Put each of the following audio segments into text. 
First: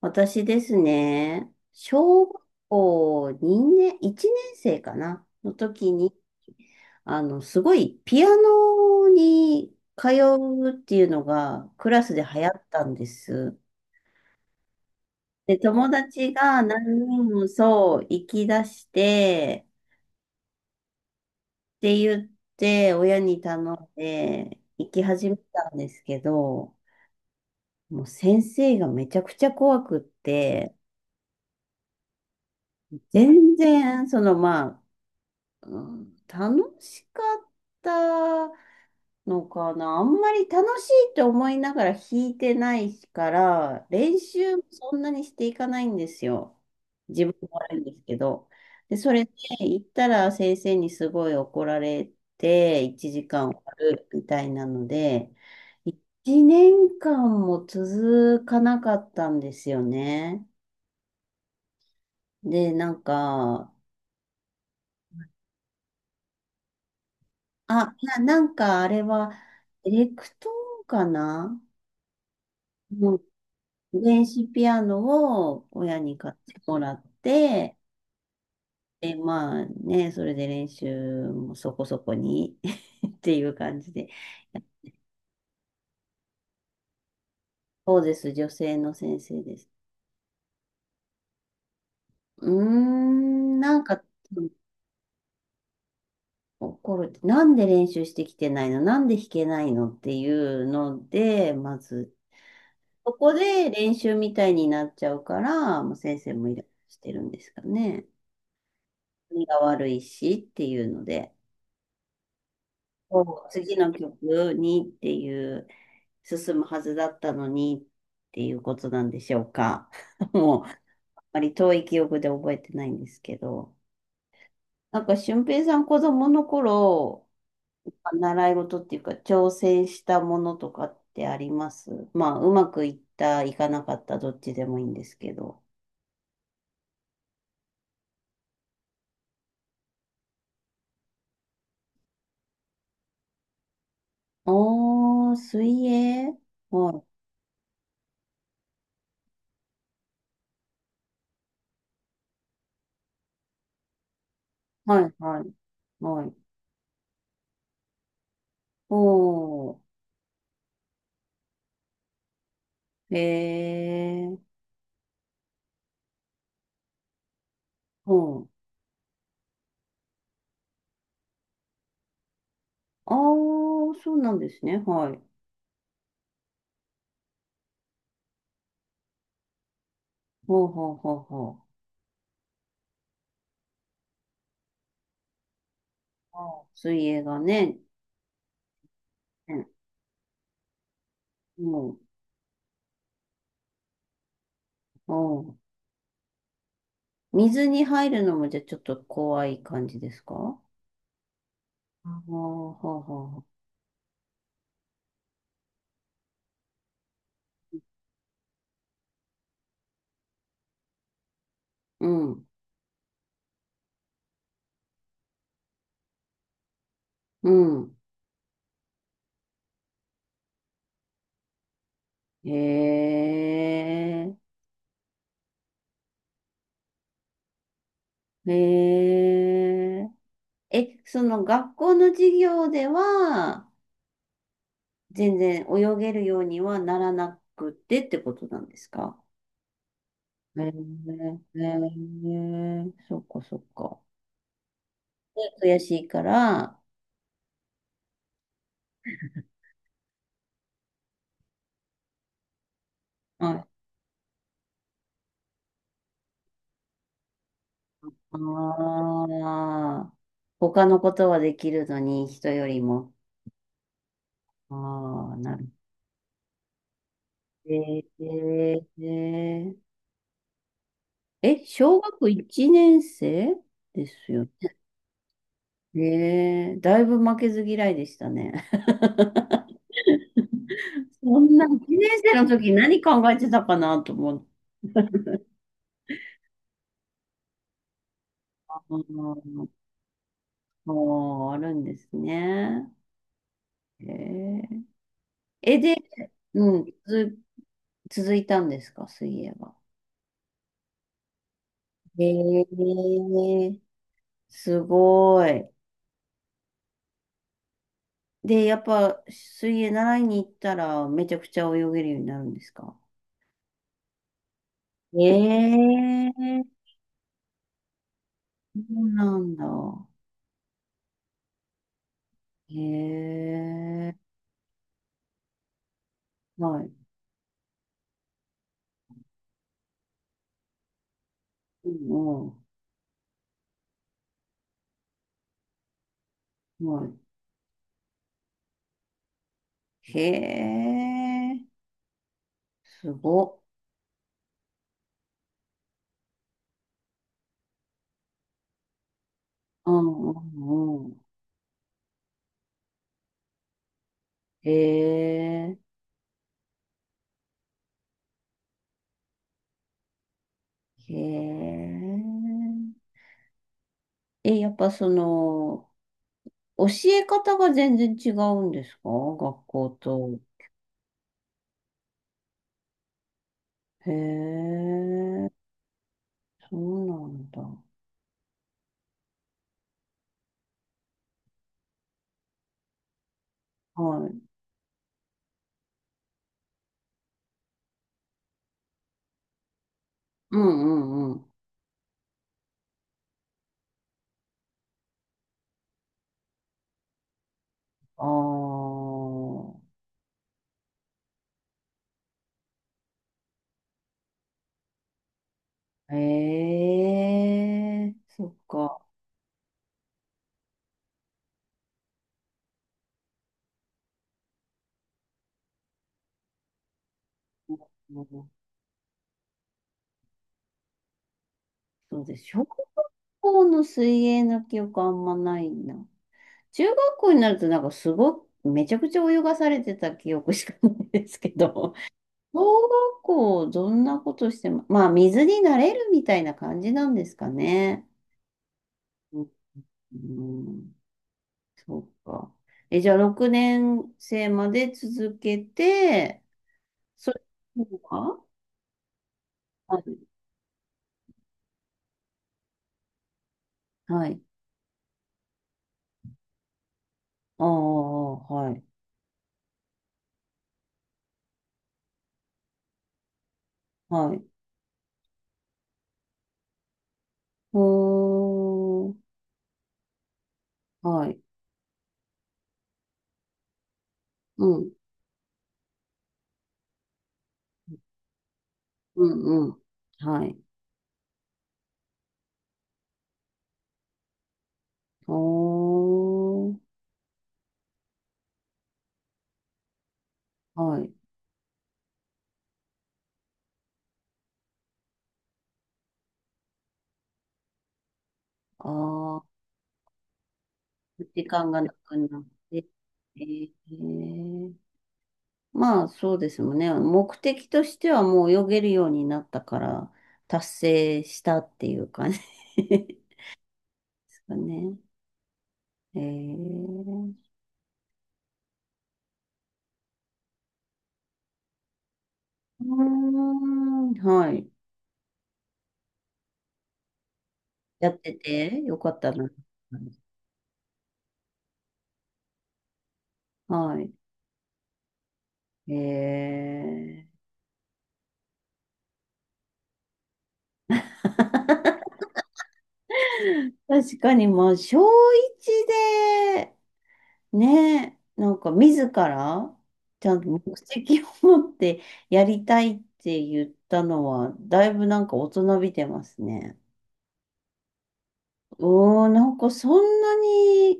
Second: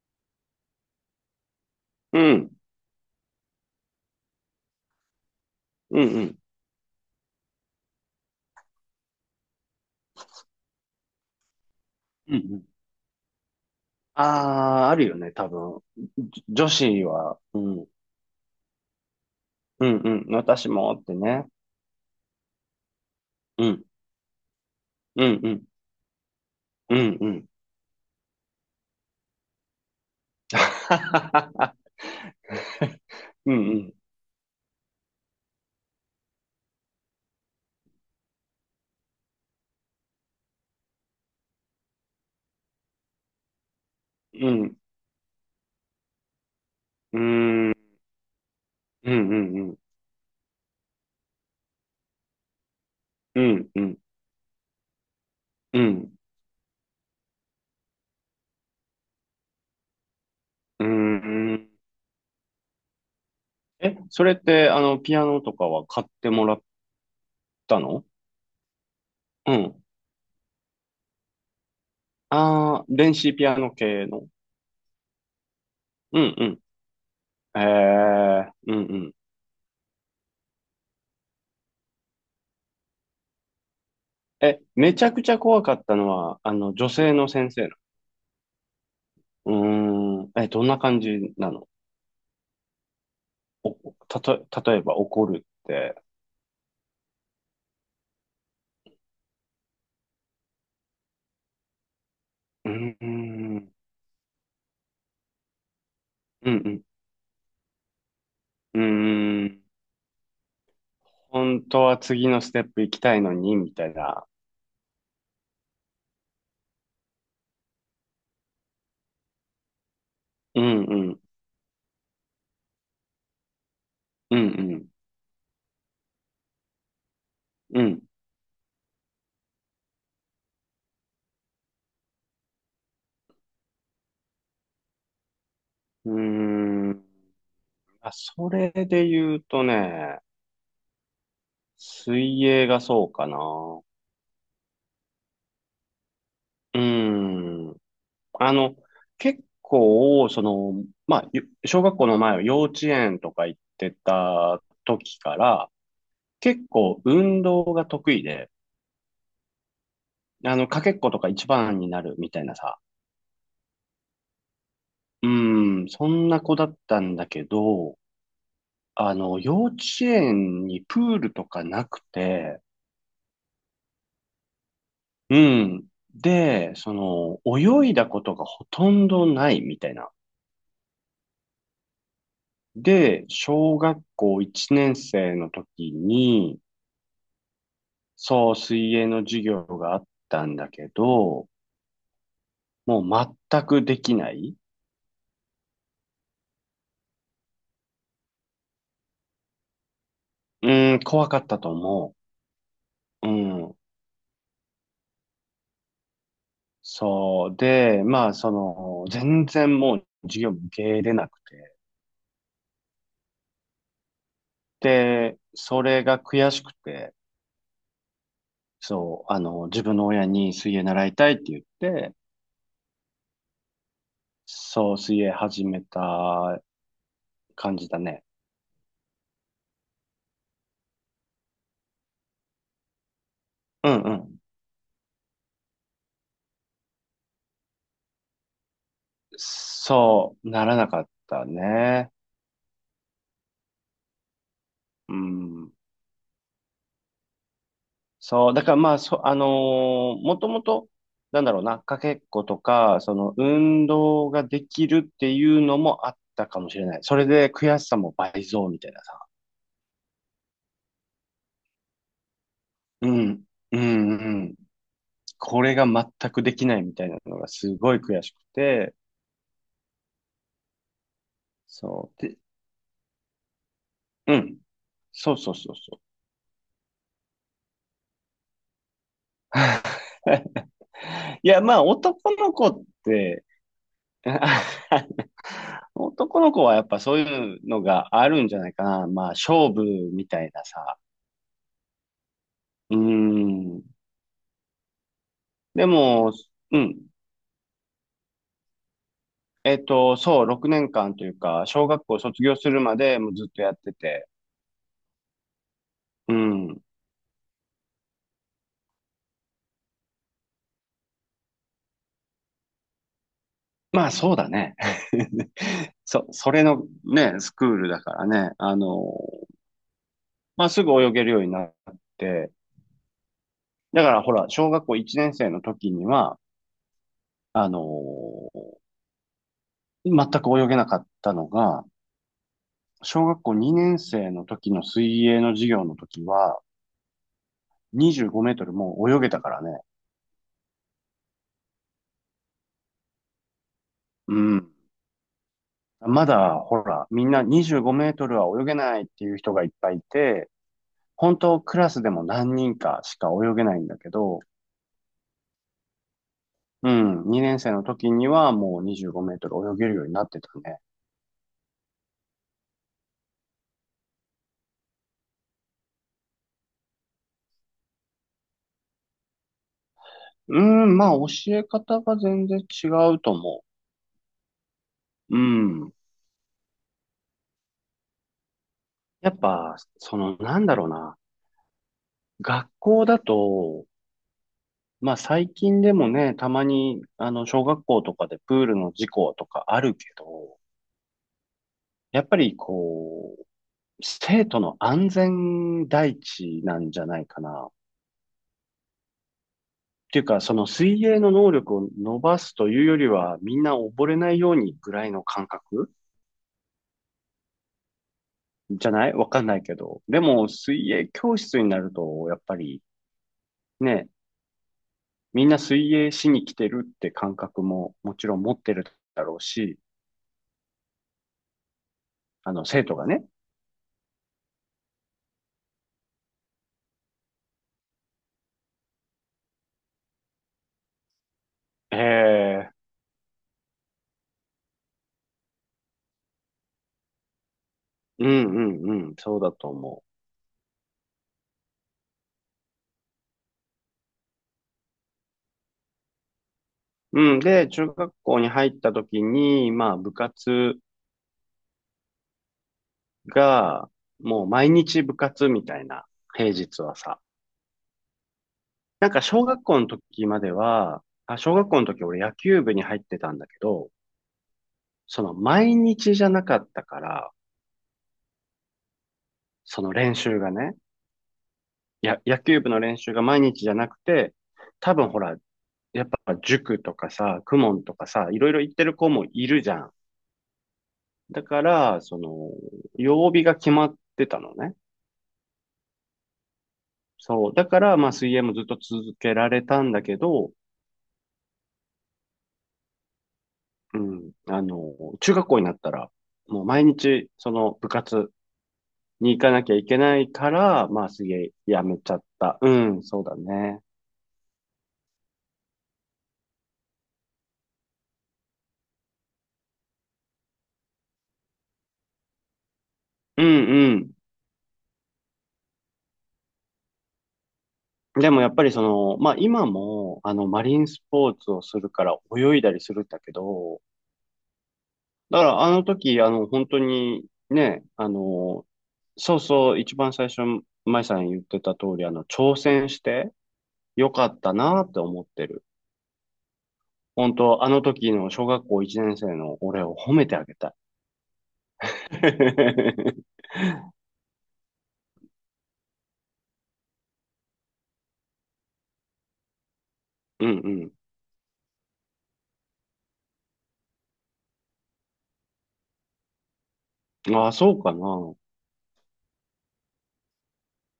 私ですね、う小学ん、校2年、1年生かなの時うん、に、うん。すごいピアノに通うっていうのがクラスでうんう流行っん。たんです。ああ、あるよね、多で、分。友達じが女何子人は、もうん、そう、行き出して、うん、うん、私もってね。って言って、親に頼うん、んで、行きう始めん、うん、たんですけど、うん、うん。もう先生がめちゃくちゃ怖くって、うん、全うん、然、そのまあ、うん楽しかったのかな。あんまり楽しいって思いながら弾いてないから、練う習もん、そんなにしていかないんですよ。うー自分もん、う悪いんですけど。で、ん、それでうん、行ったら先生にすごい怒られて、1う時間終ん、わうん、るみたいなので、うん、1年間も続かなかったんですよね。うーん。で、なんか、え、それって、あの、ピアノとかは買ってもらったあ、の？な、なんかあれは、うん。エレクトーンかなああ、電の子ピアノ系電の。子ピアノを親にう買ん、っうてん。もらっえて、え、うん、うで、ん。まあね、それで練習もそこそこに っていう感じで。え、めちゃくちゃ怖かったのは、あの、女性の先生の。そうです、女性の先生うです。ーん、え、どんな感じなの？うーん、お、なんかたと、例えば怒るって。怒る。なんで練習してきてないのなんで弾けないのっていうので、まず、うーん、うそこでん、練習みたいになっちゃうから、もう先生もうイライん、ラしてるんですかね。うー何がん、悪いしっていうので、本当は次のステップ行きたいのこうに、み次たのいな。曲にっていう進むはずだったのにっていうことなんでしょうか。うもう、ん、うん、あまり遠い記憶で覚えてないんですけど。うん、うん、なんか、俊平さん子供の頃、うん。習い事っていうか、挑戦したものとかってあります。まあ、うまくいった、いかなかった、どっちでもいいんですけど。うーん、あ、それで言うとね、水泳がそうかな。うおー、水泳ーはい、ん。あの、結構、その、まあ、ゆ小学校の前は幼稚園とか行ってたはい、時かはい、ら、はい。結構運動が得意で、おー。あの、かけっことか一番になるみたいなさ、ええ、うん、そんな子だったんだけど、ほう。あの、幼稚園にプールとかなくて、ああ、そうなんですね。はい。うん、で、その、泳いだことがほとんどないみたいな。ほうほうほうほう。で、小学校1年生の時あに、ー、水泳がね、そう、水泳の授業ね、があったんだけど、もう、もう全くできない。おう、水に入るのもじゃあちょっと怖い感じですか？うん、怖かったとああ思ー、ほうほうう。うほん。そう。で、まあ、その、全然もう授業も受け入れなくて。う。うん、で、それが悔しくて、うん。そう、あの、自分の親に水泳習いたいって言って、ええそう、水泳始めた感じだね。えええ、その学校の授業では、うんうん。全然泳げるようにはならなくてってことなんですか？そう、えならなかっー、たえね。ー、そっかそっか。うん。で、悔しいから、そう、だからまあ、そ、あのーもともと、なんだろうな、かけっことか、その、あ運動ができるっていうのもあったかもしれない。それで悔しさも倍増みたいなさ。あー、他のことはできるのに、人よりうも。ん、うん、うん。ああ、なこる。れが全くできないみたいなのがえすごい悔しくー、て、えー、え、小そう。学で、1年生ですうよん。そうそうそうそう。ね。えー、だいぶ負けず嫌いでしたね。そいんや、なまあ、1年男生のの子時っ何考えて、てたかなと思って。男の子はやっぱそういうのがあるんじゃないあかな。まあ、ー、勝負みたいなあさ。ー、あるんですね。うーん。えー、え、でで、も、ううん、ん。続いたんですか、水泳えは？っと、そう、6年間というか、小学校へ卒業え、するまでもうずっとやってて。すごい。うん。で、やっぱ、水泳習いに行ったら、めちゃくちゃ泳げるようになるんですか？まあ、そうだね。え そ、そえ、れのね、スクールだからね。あその、うなんだ。まあ、すぐ泳げるようになって。へだかえ、らほら、小学校1年生の時には、はい。あの、全く泳げなかったのが、うん、う小学校2年生の時の水泳の授業の時は、ん、はい。25メートルもう泳げたからね。へえ、すごっ。うん。まだ、ほら、みんな25メートルは泳げないっていう人がいっうぱいいん、うて、ん、うん。本当クラスでも何人かしか泳げないんだけど、へえ、うん、2年生の時にはもう25メートル泳げるようになってたね。へえ。え、やっぱその、教え方が全然違うんですか、学校と？うん、まあ教え方が全然違うと思へう。うえ、ん。そうなんだ。やっぱ、その、なんだろうな。学校だと、はい。まあ最近でもね、たまにあの小学校とかでプールの事故とかあるけうど、んうんうん。やっぱりこう、生徒の安全第一なんじゃないかな。っあていうか、その水泳の能力を伸ばすというよりは、みんな溺れないようにぐらいの感覚あ、へえ、そっじゃか。ない？わかんないけど。でも水泳教室になると、やっぱりね、みんな水泳しに来てるって感覚うももちろんん、持ってるだろうし、そうです。あ小の学生徒がね、校の水泳の記憶あんまないな。中学校になるとなんかすごく、めちゃくちゃ泳がされてた記憶しかないですけど。へえ小学校、どんなことしても、まあ、水に慣れるみたいな感じなんですかね。うんうんうん、そううん、だと思うん、そうか。え、じゃあ、6年生まで続けて、う。そうん、れで、中学は校に入った時に、まあは部い。活が、はい。もう毎日部活みたいな、平日はさ。ああ、はい。なんか小学校の時までは、あ、小学校の時俺野球部に入ってたんだけど、はい。その毎日じゃなかったから、おー、その練習がね、はい。や、野球部の練習が毎日じゃなくて、うん、多分ほら、やっぱ塾とかさ、公文とかさ、いろいろ行ってる子もういるん、うじゃん。ん。はい。だから、その、曜日が決まってたのね。おー、そう。だから、まあ、水泳もずっと続けられたんだけど、はい。うん。あの、中学校になったら、もう毎日、その部活あに行あ、かなきゃいけないから、まあ、水時泳間がやなめちゃくっなった。うて、ん、そうだえね。ーまあそうですもんね。目的としてはもう泳げるようになったから達成したっていう感じ でうんうすかね。えー、ん。でもやっぱりその、まあ今も、あの、マリンスポーツをするから泳いだりうーするんだけど、ん、はい。だからあの時、あの、本当にね、あやっての、てよかったそうな。そう、一番最初、舞さん言ってた通り、あの、挑戦してはい。よかったなって思ってる。え本当、あの時の小学校1年生の俺を褒めてあげたい。ー、確かにまあ小一でね、なんか自らちゃんうと目ん的を持ってやりたいって言ったのはだいぶなんか大人びてますね。うん。ああ、そうかな。おー、なんかそんなに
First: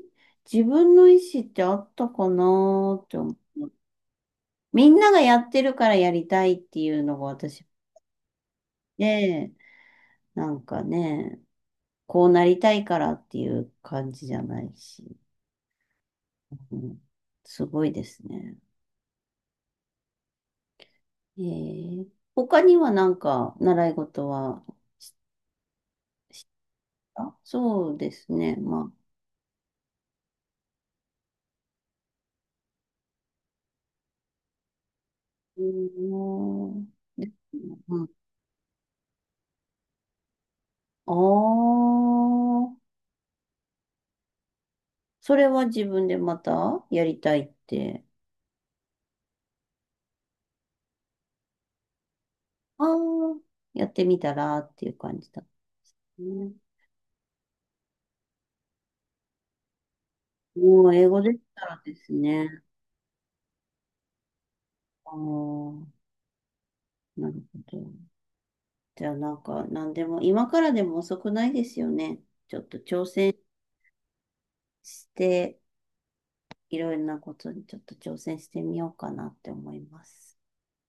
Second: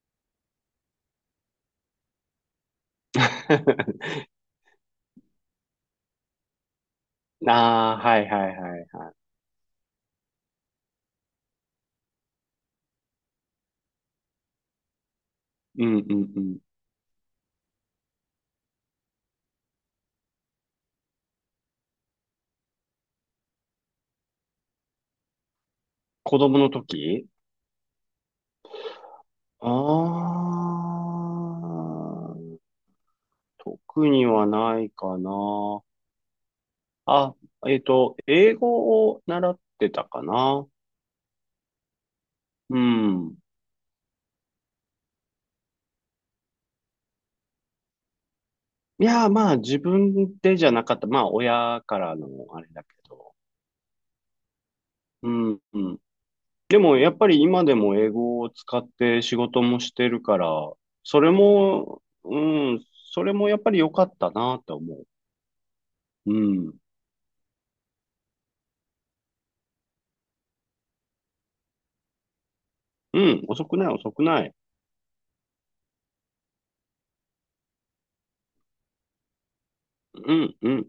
自分の意思ってあったかなーって思う。みんながやってるからやりたいっていうのが 私ああ、はいはいはい。で、なんかね、こうなりたいからっていう感じじゃないし、うんうんうん。うん、すごいですね。えー、他にはなんか習い事は、子供の時あ、そうですね、まあ。ああー、特にはないかうな。ーん、あ、えっうん、と、英語を習ってたかな。あうあ、ん。それは自分でまたやりたいって？いや、まあ自分でじゃなかった。まあ親からのあれあだあ、けど。やってみたらっていう感じうだっん、うん。たね。でもやっぱり今でも英語を使って仕事もしてるから、もう英語それできたらでも、すうね。ん、それもやっぱり良かったなと思ああ、う。うん。なるほど。じゃあなんか何でも、今からでも遅くないですよね。ちょっと挑う戦ん、遅くない、遅くない。して、いろいろなことにちょっと挑戦してみようかなって思いまうす。ん、うん。